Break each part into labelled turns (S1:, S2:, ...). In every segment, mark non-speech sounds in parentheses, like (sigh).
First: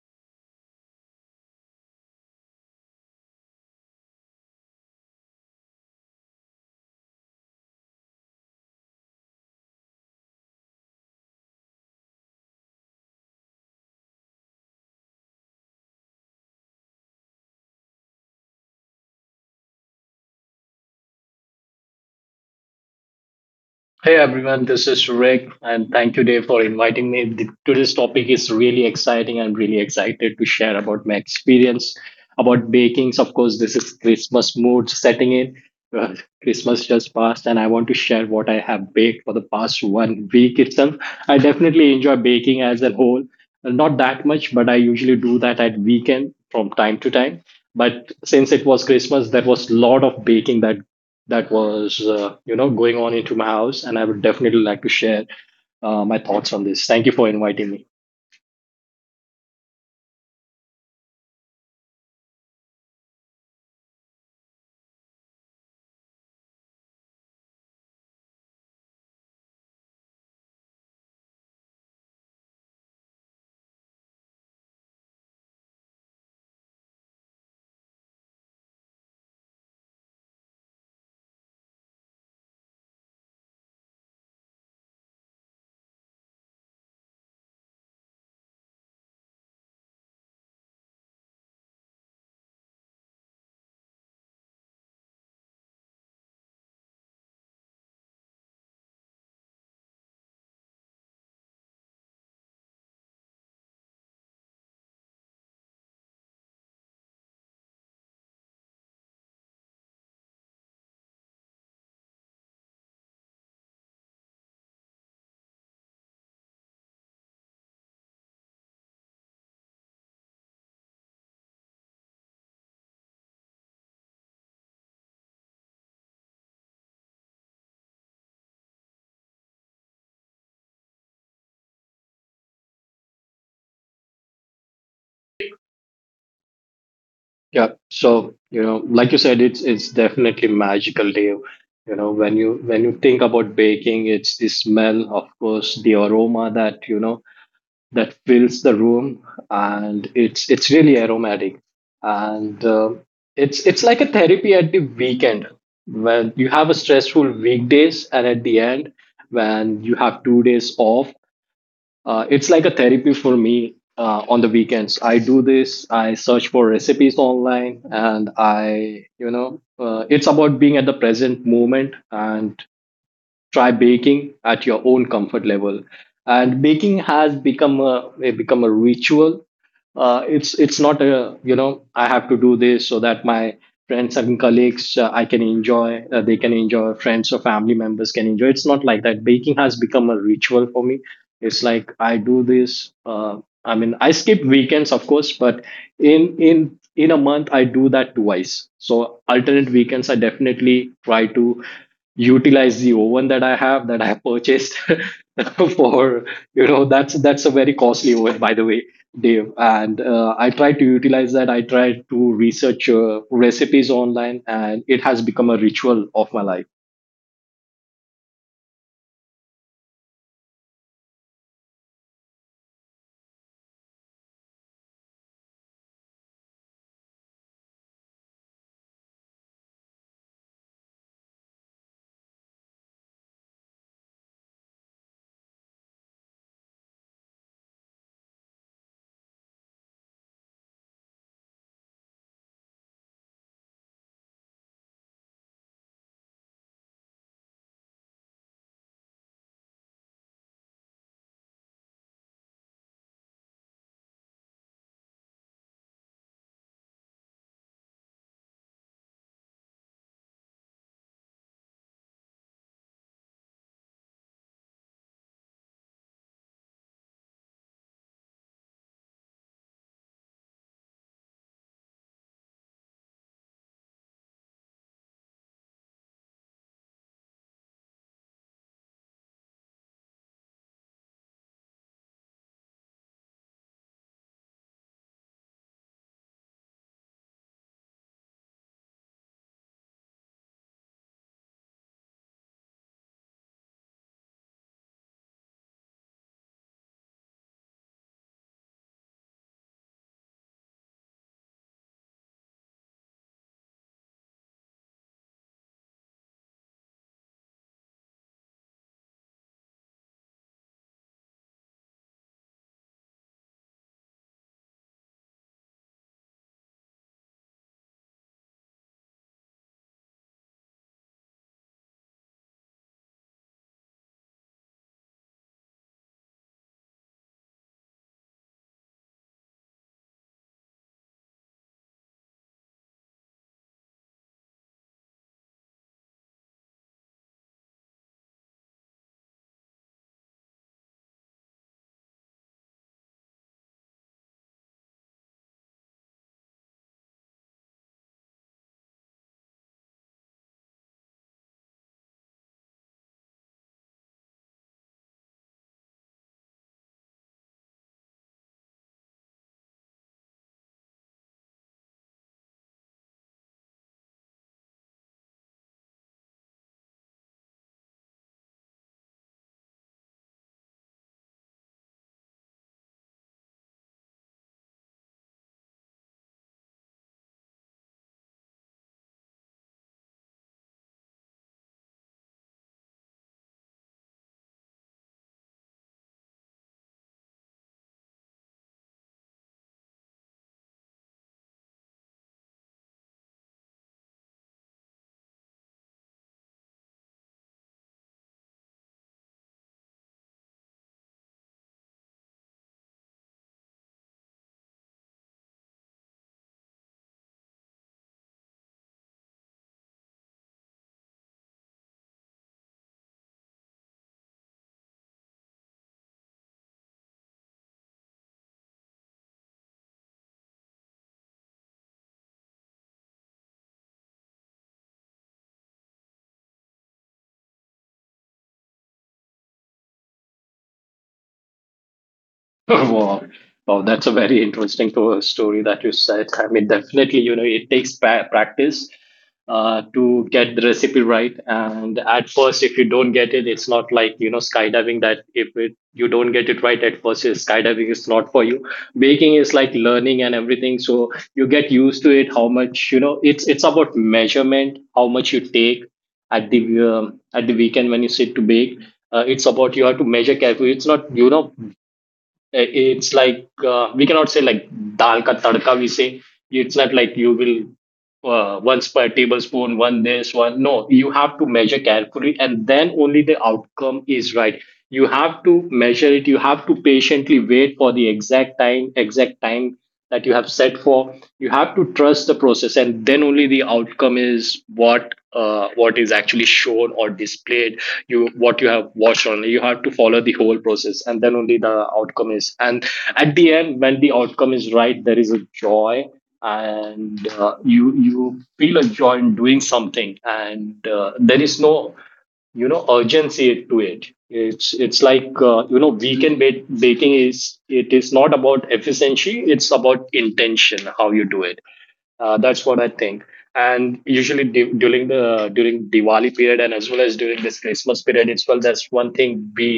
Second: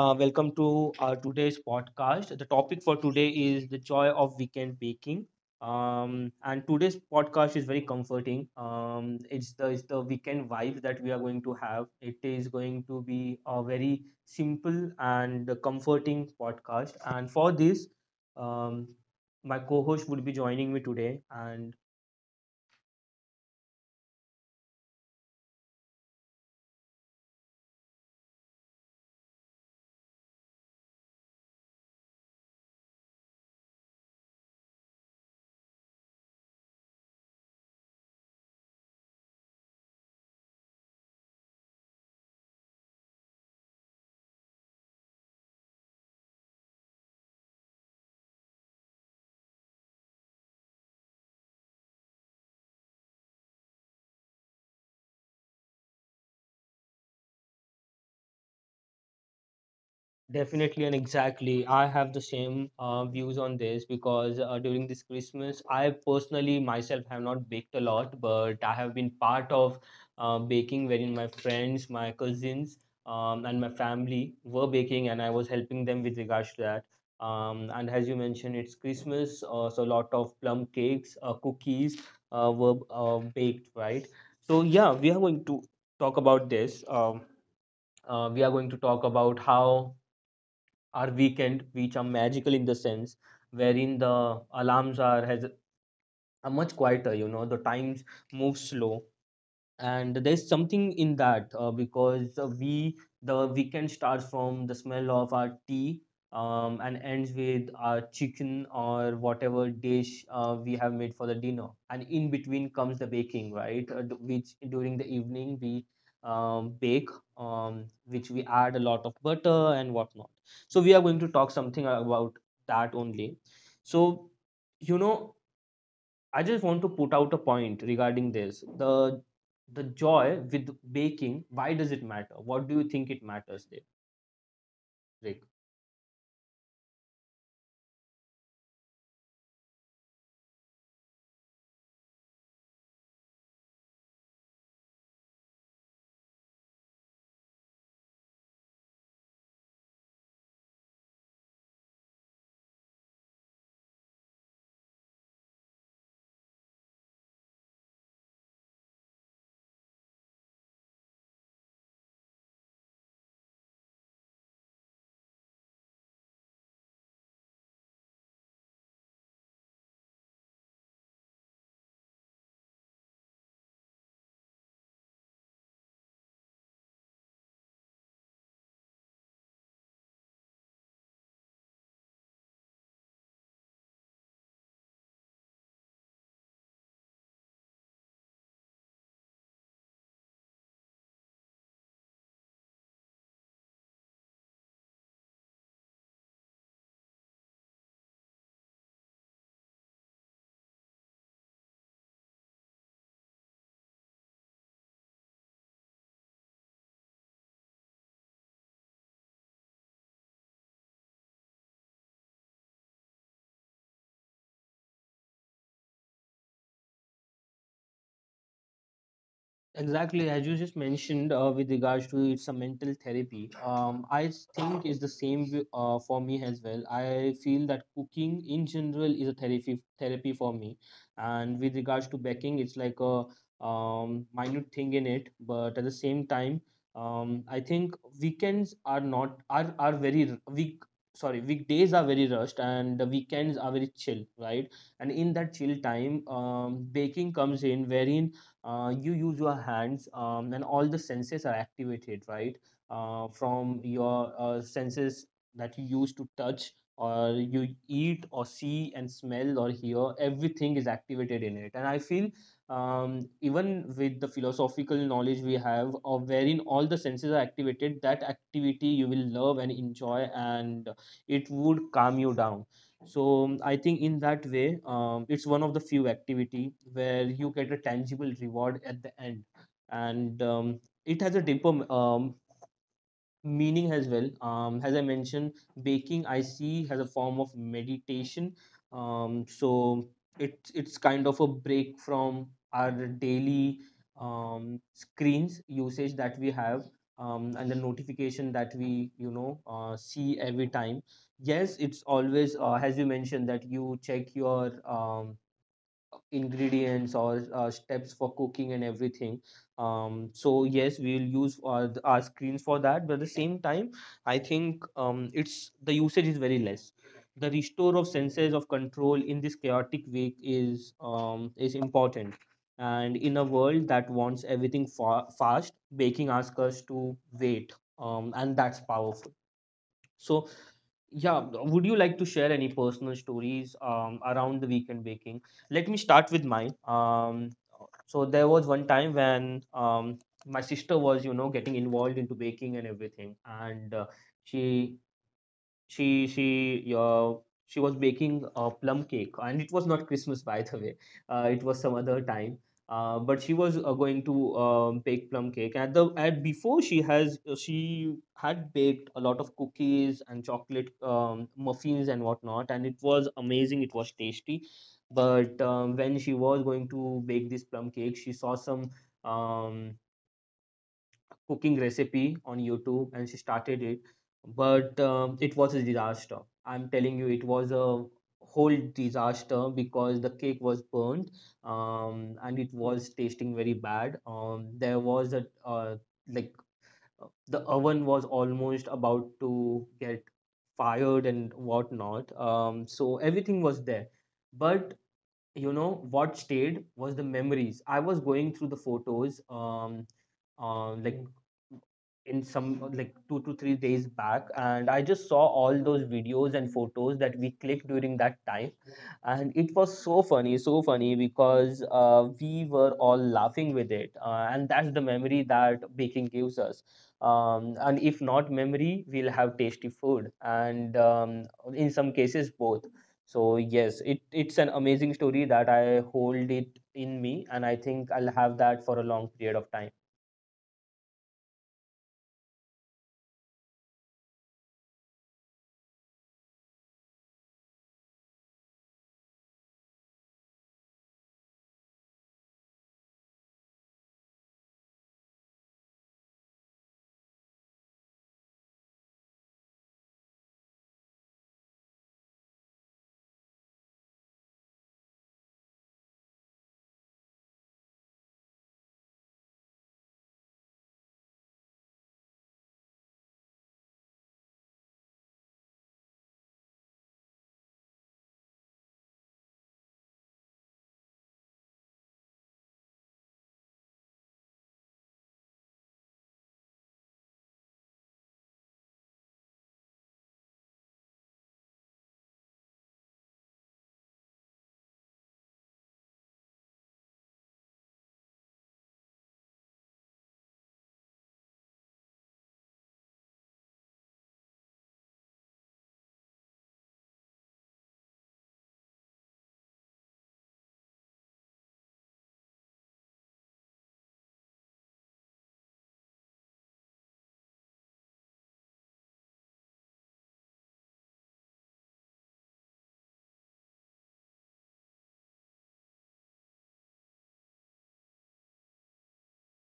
S1: Welcome to today's podcast. The topic for today is the joy of weekend baking. And today's podcast is very comforting. It's the weekend vibe that we are going to have. It is going to be a very simple and comforting podcast. And for this, um, my co-host would be joining me today, and
S2: Hey everyone, this is Rick, and thank you, Dave, for inviting me. Today's topic is really exciting. I'm really excited to share about my experience about baking. Of course, this is Christmas mood setting in. Uh, Christmas just passed, and I want to share what I have baked for the past one week itself. I definitely enjoy baking as a whole. Not that much, but I usually do that at weekend from time to time. But since it was Christmas, there was a lot of baking that was going on into my house, and I would definitely like to share my thoughts on this. Thank you for inviting me.
S1: definitely and exactly. I have the same views on this because during this Christmas, I personally myself have not baked a lot, but I have been part of baking wherein my friends, my cousins, and my family were baking, and I was helping them with regards to that. And as you mentioned, it's Christmas, so a lot of plum cakes, cookies were baked, right? So, yeah, we are going to talk about this. We are going to talk about how our weekend, which are magical in the sense wherein the alarms are has are much quieter. You know, the times move slow, and there's something in that because we the weekend starts from the smell of our tea, and ends with our chicken or whatever dish we have made for the dinner, and in between comes the baking, right? Which during the evening we bake, which we add a lot of butter and whatnot. So we are going to talk something about that only. So you know I just want to put out a point regarding this. The joy with baking, why does it matter? What do you think it matters, there, Rick?
S2: Yeah, so you know, like you said, it's definitely magical, Dave. You know, when you think about baking, it's the smell, of course, the aroma that that fills the room, and it's really aromatic, and it's like a therapy at the weekend when you have a stressful weekdays, and at the end when you have two days off. It's like a therapy for me on the weekends. I do this. I search for recipes online, and I it's about being at the present moment and try baking at your own comfort level. And baking has become become a ritual. It's not a, you know, I have to do this so that my friends and colleagues, I can enjoy, they can enjoy, friends or family members can enjoy. It's not like that. Baking has become a ritual for me. It's like I do this. I mean, I skip weekends, of course, but in a month I do that twice. So alternate weekends I definitely try to utilize the oven that I have, purchased (laughs) for, you know, that's a very costly oven, by the way, Dave. And I try to utilize that. I try to research recipes online, and it has become a ritual of my life.
S1: Exactly, as you just mentioned, with regards to it's a mental therapy. I think it's the same for me as well. I feel that cooking in general is a therapy for me, and with regards to baking, it's like a minute thing in it. But at the same time, I think weekends are not are are very r- week sorry weekdays are very rushed and the weekends are very chill, right? And in that chill time, baking comes in wherein you use your hands, and all the senses are activated, right? From your senses that you use to touch, or you eat or see and smell or hear, everything is activated in it. And I feel, even with the philosophical knowledge we have, of wherein all the senses are activated, that activity you will love and enjoy, and it would calm you down. So, I think in that way, it's one of the few activity where you get a tangible reward at the end, and it has a deeper meaning as well. As I mentioned, baking I see as a form of meditation. So it's kind of a break from our daily screens usage that we have. And the notification that we, see every time. Yes, it's always, as you mentioned, that you check your, ingredients or steps for cooking and everything. So yes, we will use our screens for that, but at the same time I think, it's the usage is very less. The restore of senses of control in this chaotic week is, is important. And in a world that wants everything fast, baking asks us to wait, and that's powerful. So yeah, would you like to share any personal stories around the weekend baking? Let me start with mine. So there was one time when, my sister was, you know, getting involved into baking and everything, and she she she uh, she was baking a plum cake, and it was not Christmas by the way. It was some other time. But she was going to bake plum cake at the at before she has she had baked a lot of cookies and chocolate, muffins and whatnot, and it was amazing, it was tasty. But when she was going to bake this plum cake, she saw some, um, cooking recipe on YouTube and she started it, but it was a disaster. I'm telling you, it was a whole disaster because the cake was burnt, and it was tasting very bad. There was a, like the oven was almost about to get fired and whatnot. So everything was there, but you know what stayed was the memories. I was going through the photos, uh, like in some like 2 to 3 days back, and I just saw all those videos and photos that we clicked during that time, and it was so funny, so funny, because we were all laughing with it. And that's the memory that baking gives us, and if not memory, we'll have tasty food and, in some cases both. So yes, it's an amazing story that I hold it in me, and I think I'll have that for a long period of time.
S2: (laughs) Wow. Wow, that's a very interesting story that you said. I mean, definitely, you know, it takes practice to get the recipe right. And at first, if you don't get it, it's not like, you know, skydiving that if it, you don't get it right at first, skydiving is not for you. Baking is like learning and everything. So you get used to it, how much, you know, it's about measurement, how much you take at the weekend when you sit to bake. It's about you have to measure carefully. It's not, you know, it's like, we cannot say like dal ka tadka. We say it's not like you will, once per tablespoon, one this, one. No, you have to measure carefully, and then only the outcome is right. You have to measure it. You have to patiently wait for the exact time that you have set for. You have to trust the process, and then only the outcome is what, what is actually shown or displayed, you, what you have watched on. You have to follow the whole process, and then only the outcome is. And at the end, when the outcome is right, there is a joy. And you feel a joy in doing something. And there is no, you know, urgency to it. It's like, you know, weekend baking is, it is not about efficiency, it's about intention, how you do it. That's what I think. And usually during the, during Diwali period, and as well as during this Christmas period, it's well, that's one thing we,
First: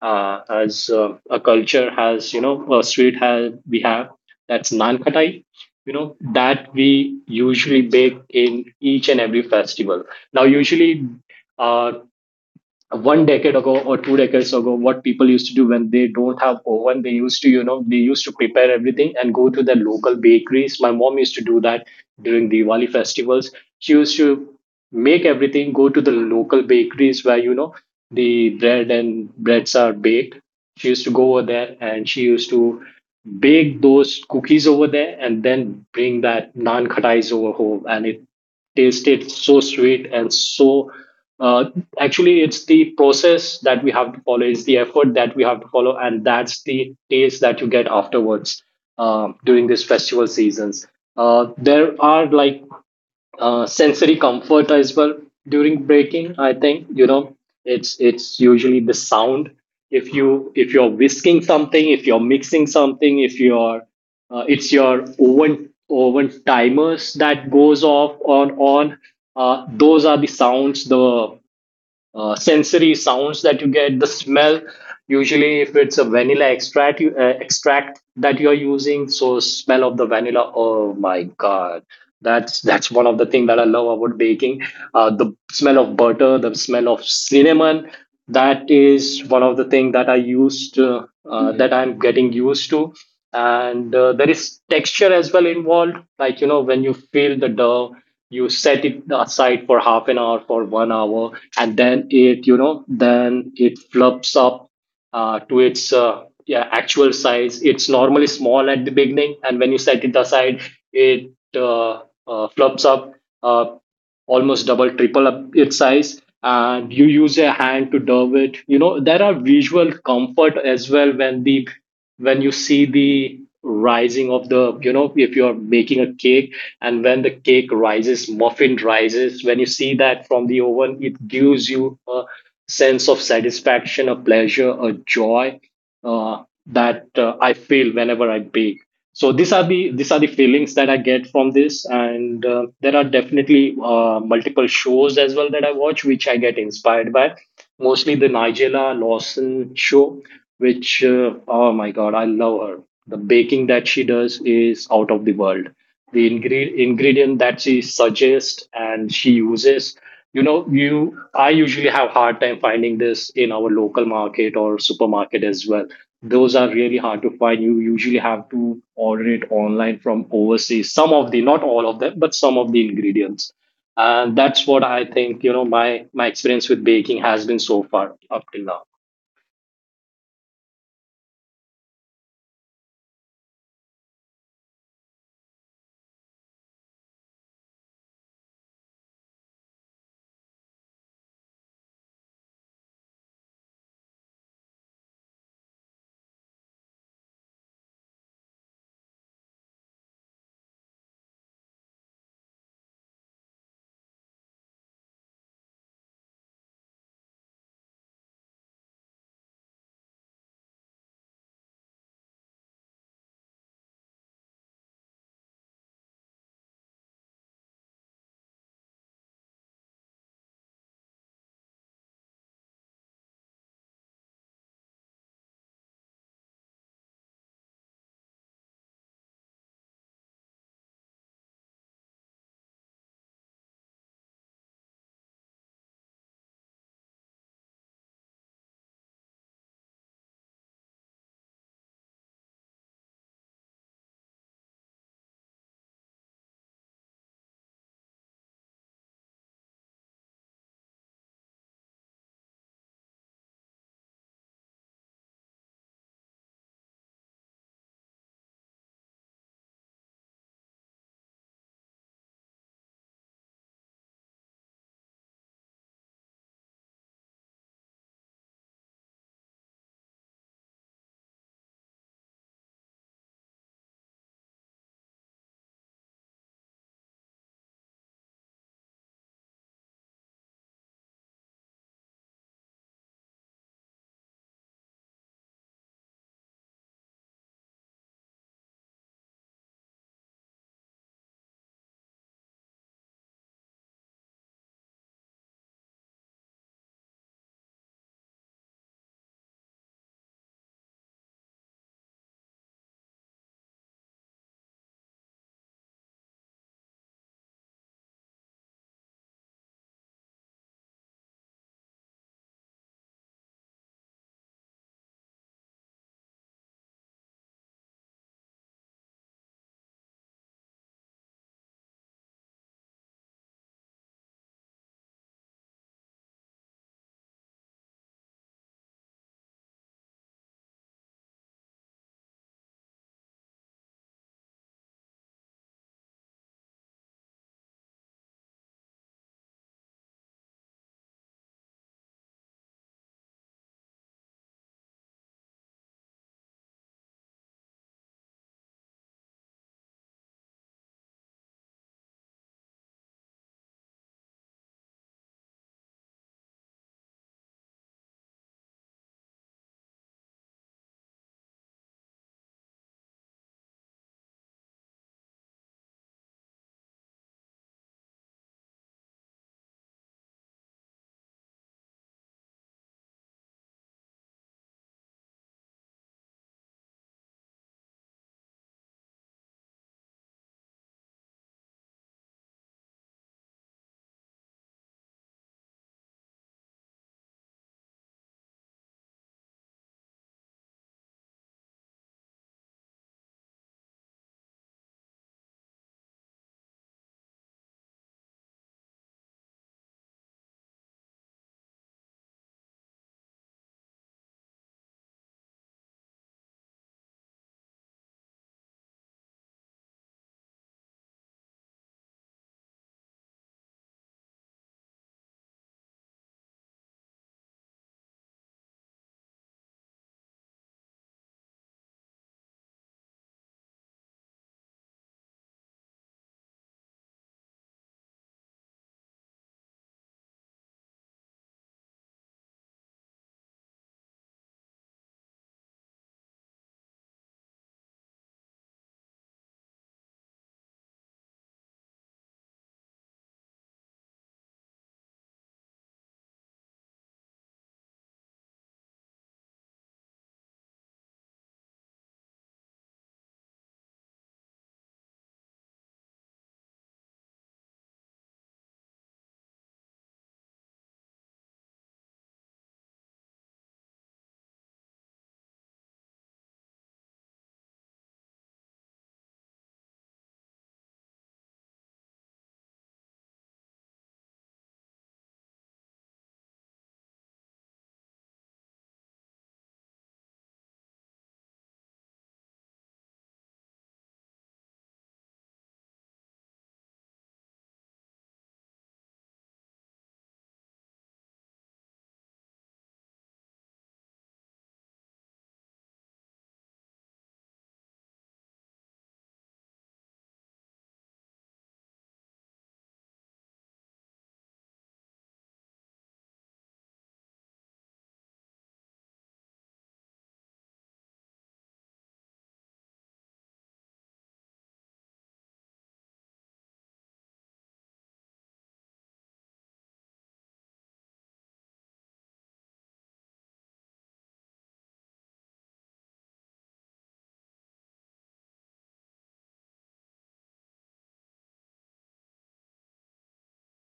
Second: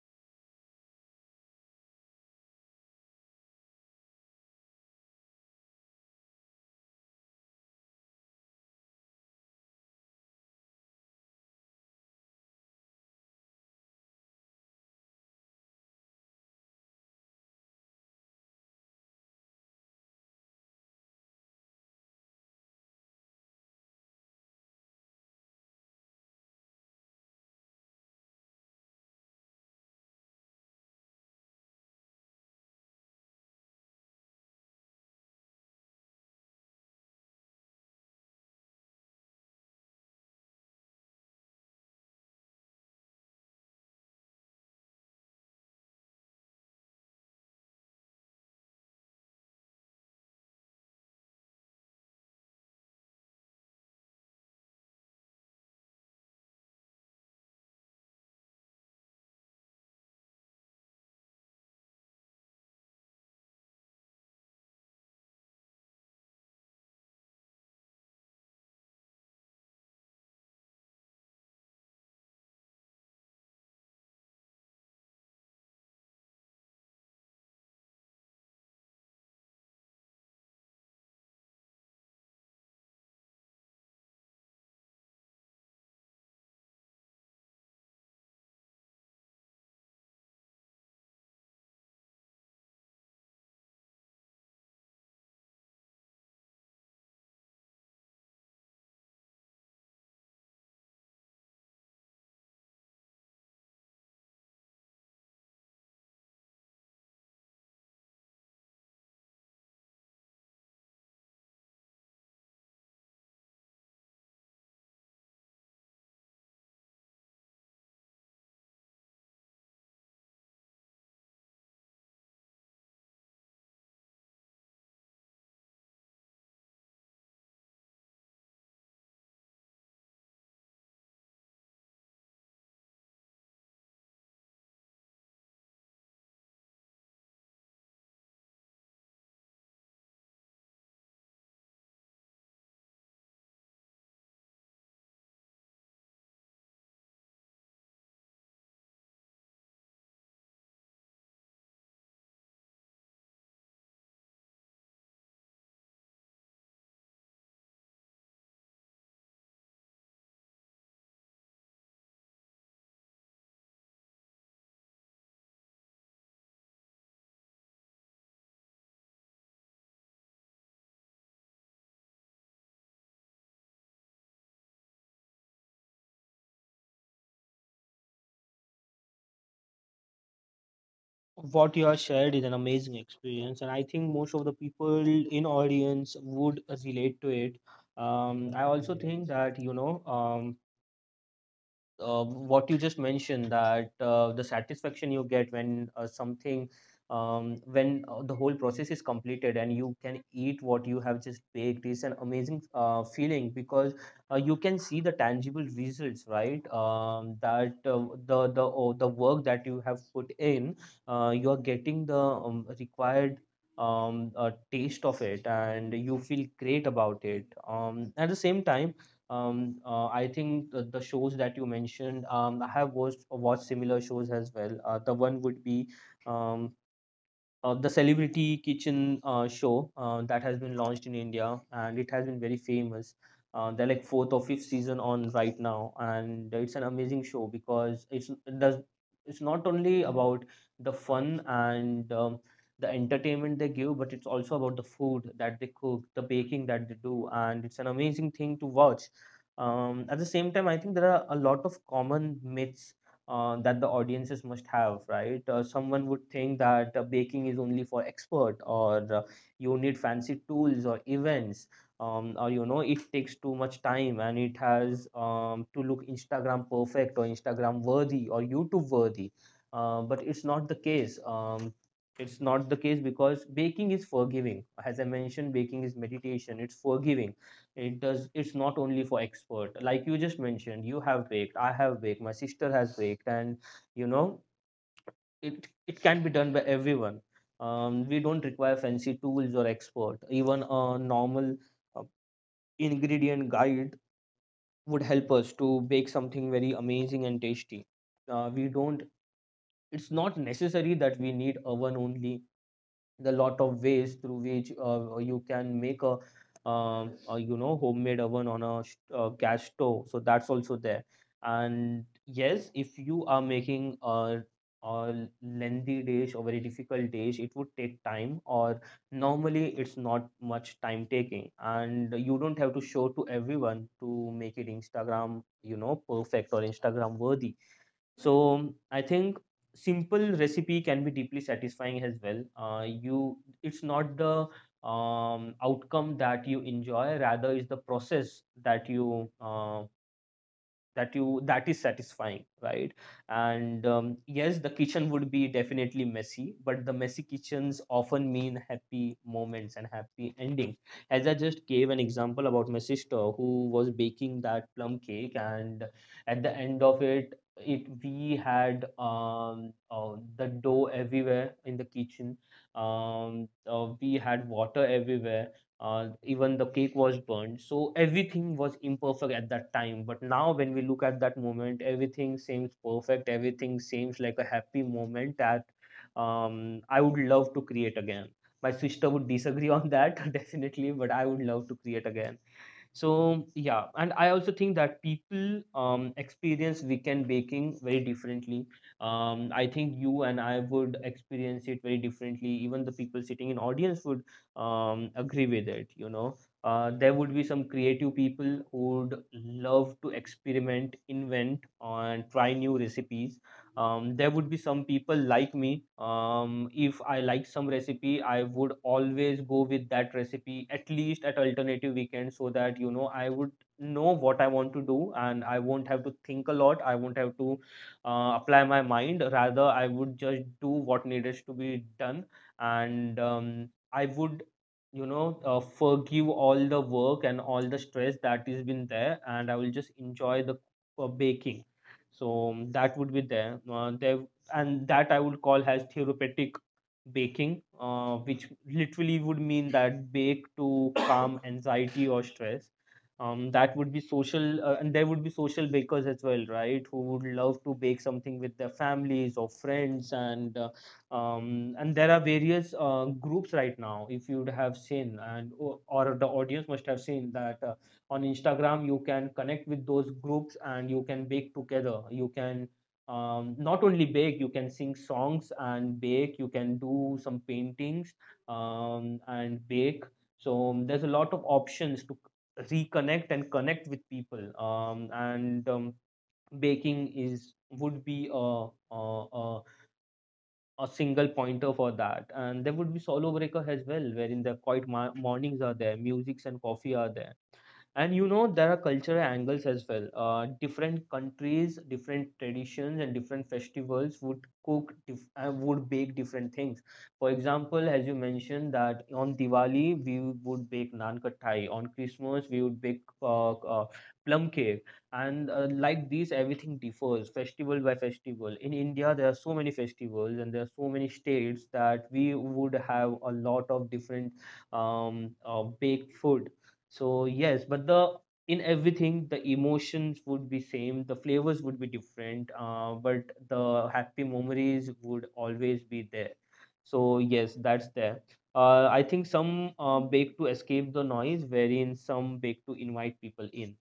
S2: as a culture has, you know, a sweet has, we have, that's naan khatai, you know, that we usually bake in each and every festival. Now, usually, uh, one decade ago or two decades ago, what people used to do when they don't have oven, they used to, you know, they used to prepare everything and go to their local bakeries. My mom used to do that during Diwali festivals. She used to make everything, go to the local bakeries where, you know, the bread and breads are baked. She used to go over there, and she used to bake those cookies over there, and then bring that naan khatais over home, and it tasted so sweet and so, uh, actually, it's the process that we have to follow. It's the effort that we have to follow, and that's the taste that you get afterwards, during these festival seasons. There are like, sensory comfort as well during breaking, I think. You know, it's usually the sound. If you, if you're whisking something, if you're mixing something, if you're, it's your oven timers that goes off on, those are the sounds, the sensory sounds that you get, the smell. Usually, if it's a vanilla extract, you, extract that you're using, so smell of the vanilla. Oh my God, that's one of the things that I love about baking. The smell of butter, the smell of cinnamon. That is one of the things that I used that I'm getting used to. And there is texture as well involved, like, you know, when you feel the dough, you set it aside for half an hour, for one hour, and then it, you know, then it fluffs up to its yeah, actual size. It's normally small at the beginning, and when you set it aside, it fluffs up uh, almost double, triple up its size, and you use a hand to dove it. You know, there are visual comfort as well when the, when you see the rising of the, you know, if you're making a cake, and when the cake rises, muffin rises, when you see that from the oven, it gives you a sense of satisfaction, a pleasure, a joy, that I feel whenever I bake. So these are the, these are the feelings that I get from this. And there are definitely multiple shows as well that I watch, which I get inspired by, mostly the Nigella Lawson show, which, oh my God, I love her. The baking that she does is out of the world. The ingredient that she suggests and she uses, you know, you, I usually have hard time finding this in our local market or supermarket as well. Those are really hard to find. You usually have to order it online from overseas. Some of the, not all of them, but some of the ingredients. And that's what I think, you know, my experience with baking has been so far up till now.
S1: What you have shared is an amazing experience, and I think most of the people in audience would relate to it. I also think that, um, what you just mentioned, that the satisfaction you get when, something when the whole process is completed and you can eat what you have just baked is an amazing feeling, because you can see the tangible results, right? Um, that uh, the the oh, the work that you have put in, you are getting the, required taste of it, and you feel great about it. Um, at the same time, I think the shows that you mentioned, um, I have watched similar shows as well. The one would be, um the celebrity kitchen show, that has been launched in India, and it has been very famous. They're like fourth or fifth season on right now, and it's an amazing show because it does it's not only about the fun and, the entertainment they give, but it's also about the food that they cook, the baking that they do, and it's an amazing thing to watch. At the same time, I think there are a lot of common myths that the audiences must have, right? Someone would think that baking is only for expert, or you need fancy tools or events, or you know it takes too much time and it has, to look Instagram perfect or Instagram worthy or YouTube worthy. But it's not the case. It's not the case because baking is forgiving. As I mentioned, baking is meditation. It's forgiving. It does. It's not only for expert. Like you just mentioned, you have baked. I have baked. My sister has baked, and you know, it can be done by everyone. We don't require fancy tools or expert. Even a normal uh, ingredient guide would help us to bake something very amazing and tasty. We don't. It's not necessary that we need oven only. The lot of ways through which, you can make a, a, you know, homemade oven on a gas stove, so that's also there. And yes, if you are making a lengthy dish or very difficult dish, it would take time, or normally it's not much time taking, and you don't have to show to everyone to make it Instagram, you know, perfect or Instagram worthy. So I think simple recipe can be deeply satisfying as well. It's not the outcome that you enjoy, rather is the process that is satisfying, right? And yes, the kitchen would be definitely messy, but the messy kitchens often mean happy moments and happy endings, as I just gave an example about my sister who was baking that plum cake, and at the end of it, we had the dough everywhere in the kitchen. um we had water everywhere. Even the cake was burned, so everything was imperfect at that time, but now when we look at that moment, everything seems perfect, everything seems like a happy moment that I would love to create again. My sister would disagree on that (laughs) definitely, but I would love to create again. So yeah, and I also think that people experience weekend baking very differently. I think you and I would experience it very differently. Even the people sitting in audience would agree with it. There would be some creative people who would love to experiment, invent and try new recipes. There would be some people like me. If I like some recipe, I would always go with that recipe at least at alternative weekend, so that you know I would know what I want to do, and I won't have to think a lot, I won't have to apply my mind, rather I would just do what needed to be done. And I would forgive all the work and all the stress that is been there, and I will just enjoy the baking. So that would be there, there. And that I would call as therapeutic baking, which literally would mean that bake to calm anxiety or stress. That would be social, and there would be social bakers as well, right, who would love to bake something with their families or friends, and there are various groups right now. If you would have seen, or the audience must have seen that, on Instagram you can connect with those groups, and you can bake together, you can not only bake, you can sing songs and bake, you can do some paintings, and bake. So there's a lot of options to reconnect and connect with people, and baking is would be a single pointer for that. And there would be solo breaker as well, wherein the quiet mornings are there, musics and coffee are there. And you know, there are cultural angles as well. Different countries, different traditions, and different festivals would would bake different things. For example, as you mentioned, that on Diwali we would bake naan kattai, on Christmas we would bake plum cake. And like these, everything differs festival by festival. In India there are so many festivals, and there are so many states, that we would have a lot of different baked food. So yes, but the in everything, the emotions would be same, the flavors would be different, but the happy memories would always be there. So yes, that's there. I think some bake to escape the noise, wherein some bake to invite people in.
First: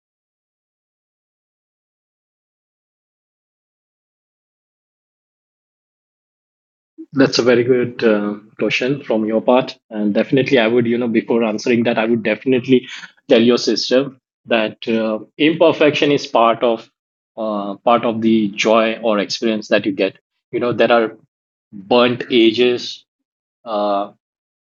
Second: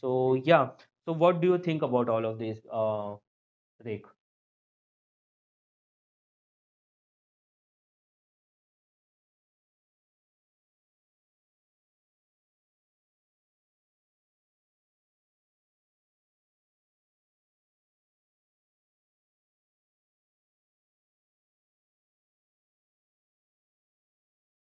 S1: So yeah. So what do you think about all of this, Rek?
S2: That's a very good question from your part. And definitely, I would, you know, before answering that, I would definitely tell your sister that, imperfection is part of, part of the joy or experience that you get. You know, there are burnt edges, Uh,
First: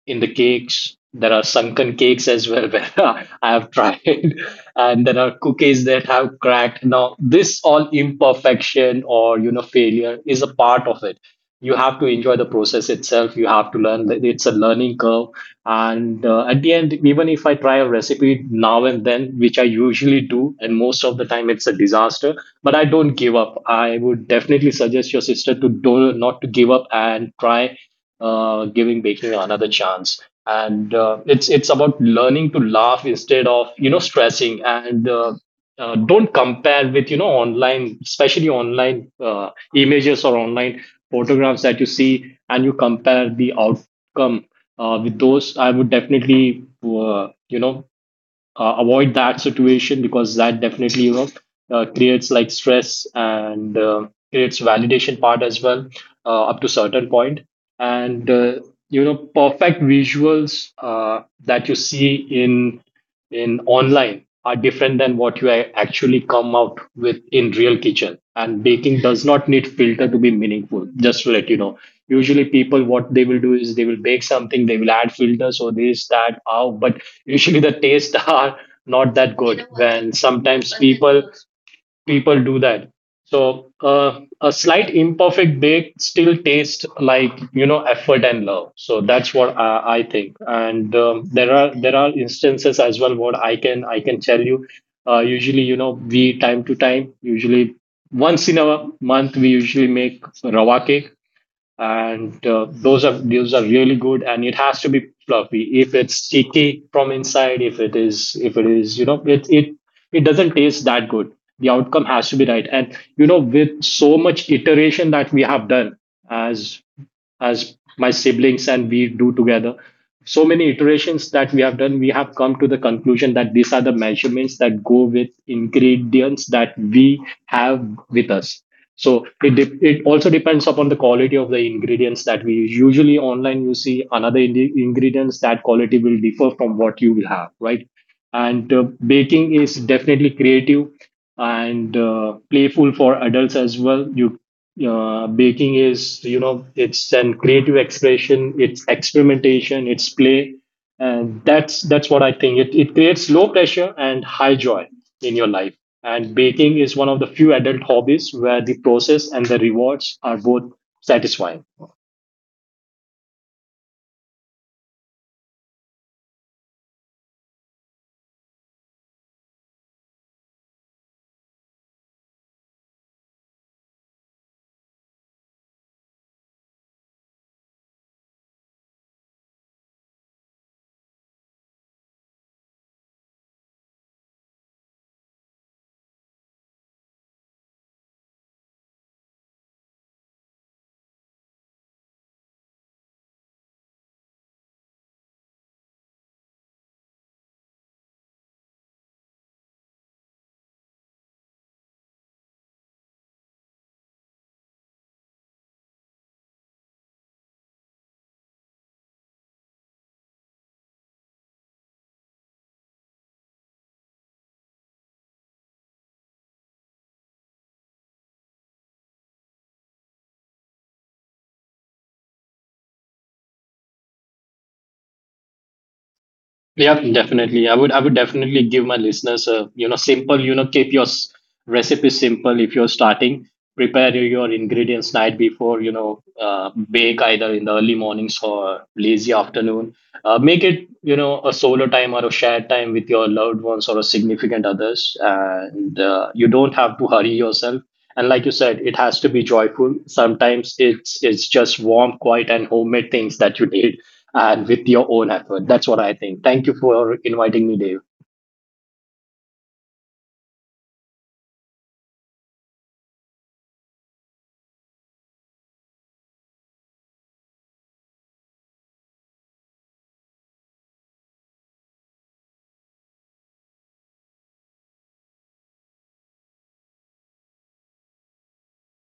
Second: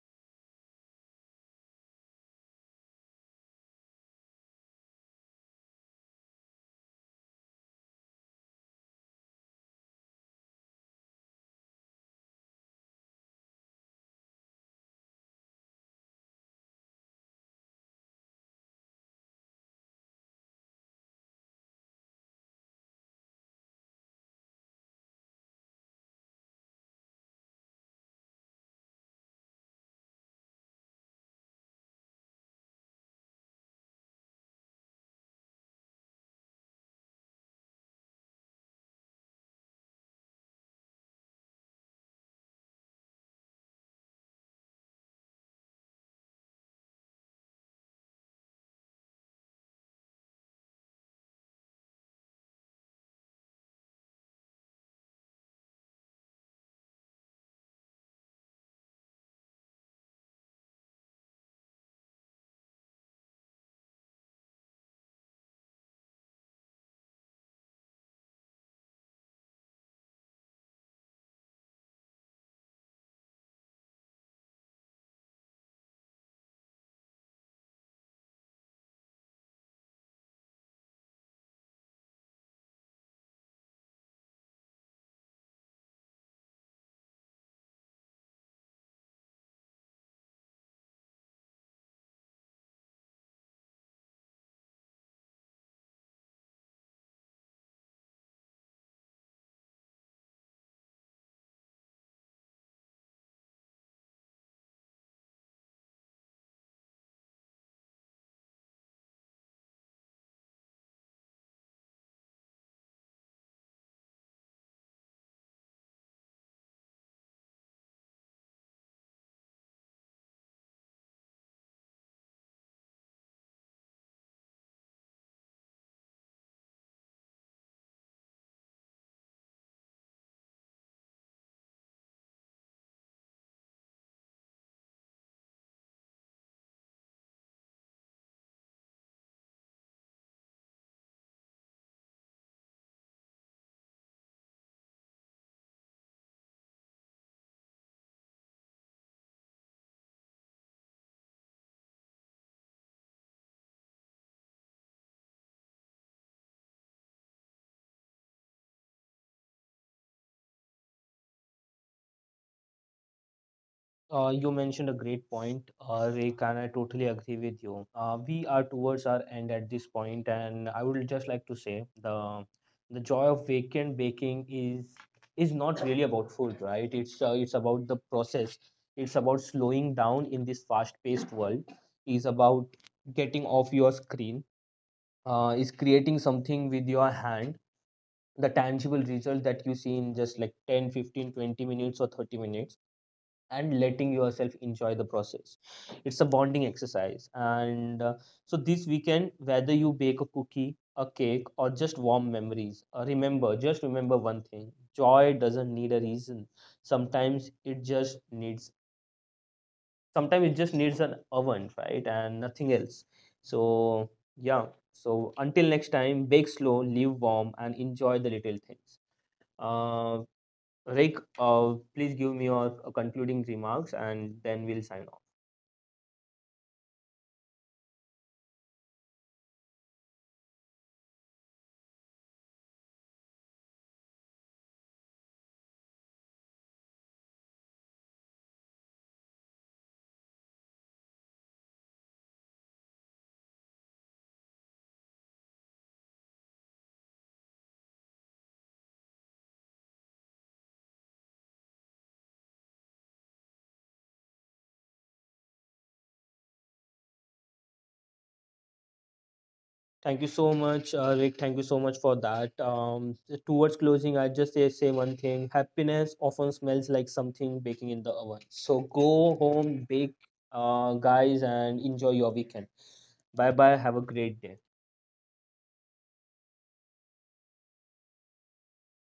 S2: in the cakes. There are sunken cakes as well where (laughs) I have tried, and there are cookies that have cracked. Now, this all imperfection, or you know, failure is a part of it. You have to enjoy the process itself. You have to learn. That It's a learning curve, and at the end, even if I try a recipe now and then, which I usually do, and most of the time it's a disaster, but I don't give up. I would definitely suggest your sister to do not to give up and try giving baking another chance. And it's about learning to laugh instead of, you know, stressing. And don't compare with, you know, online, especially online images or online photographs that you see, and you compare the outcome with those. I would definitely, you know, avoid that situation, because that definitely, you know, creates like stress, and creates validation part as well, up to certain point. And you know, perfect visuals that you see in in online are different than what you actually come out with in real kitchen. And baking does not need filter to be meaningful, just to let you know. Usually, people, what they will do is, they will bake something, they will add filters or this, that, wow. But usually the tastes (laughs) are not that good when sometimes people do that. So a slight imperfect bake still tastes like, you know, effort and love. So that's what I think. And there are, there are instances as well, what I can tell you. Usually, you know, we, time to time, usually once in a month, we usually make rava cake. And those are, those are really good, and it has to be fluffy. If it's sticky from inside, if it is, if it is you know, it it doesn't taste that good. The outcome has to be right. And you know, with so much iteration that we have done, as as my siblings and we do together. So many iterations that we have done, we have come to the conclusion that these are the measurements that go with ingredients that we have with us. So it, it also depends upon the quality of the ingredients that we use. Usually online, you see another ingredients, that quality will differ from what you will have, right? And baking is definitely creative, and playful for adults as well. You, baking is, you know, it's an creative expression, it's experimentation, it's play. And that's what I think, it creates low pressure and high joy in your life. And baking is one of the few adult hobbies where the process and the rewards are both satisfying.
S1: You mentioned a great point, Rick, and I totally agree with you. We are towards our end at this point, and I would just like to say the joy of weekend baking is not really about food, right? It's about the process. It's about slowing down in this fast-paced world. Is about getting off your screen. Is creating something with your hand. The tangible result that you see in just like 10, 15, 20 minutes or 30 minutes, and letting yourself enjoy the process. It's a bonding exercise, and so this weekend, whether you bake a cookie, a cake, or just warm memories, remember one thing: joy doesn't need a reason. sometimes it just needs Sometimes it just needs an oven, right, and nothing else. So yeah. So until next time, bake slow, live warm, and enjoy the little things. uh, Rick, please give me your concluding remarks, and then we'll sign off.
S2: Yeah, definitely. I would definitely give my listeners a, you know, simple, you know, keep your recipe simple if you're starting. Prepare your ingredients night before, you know, bake either in the early mornings or lazy afternoon. Make it, you know, a solo time or a shared time with your loved ones or a significant others, and you don't have to hurry yourself. And like you said, it has to be joyful. Sometimes it's just warm, quiet, and homemade things that you need, and with your own effort. That's what I think. Thank you for inviting me, Dave.
S1: Thank you so much, Rick. Thank you so much for that. Towards closing, I just say one thing: happiness often smells like something baking in the oven. So go home, bake, guys, and enjoy your weekend. Bye bye. Have a great day.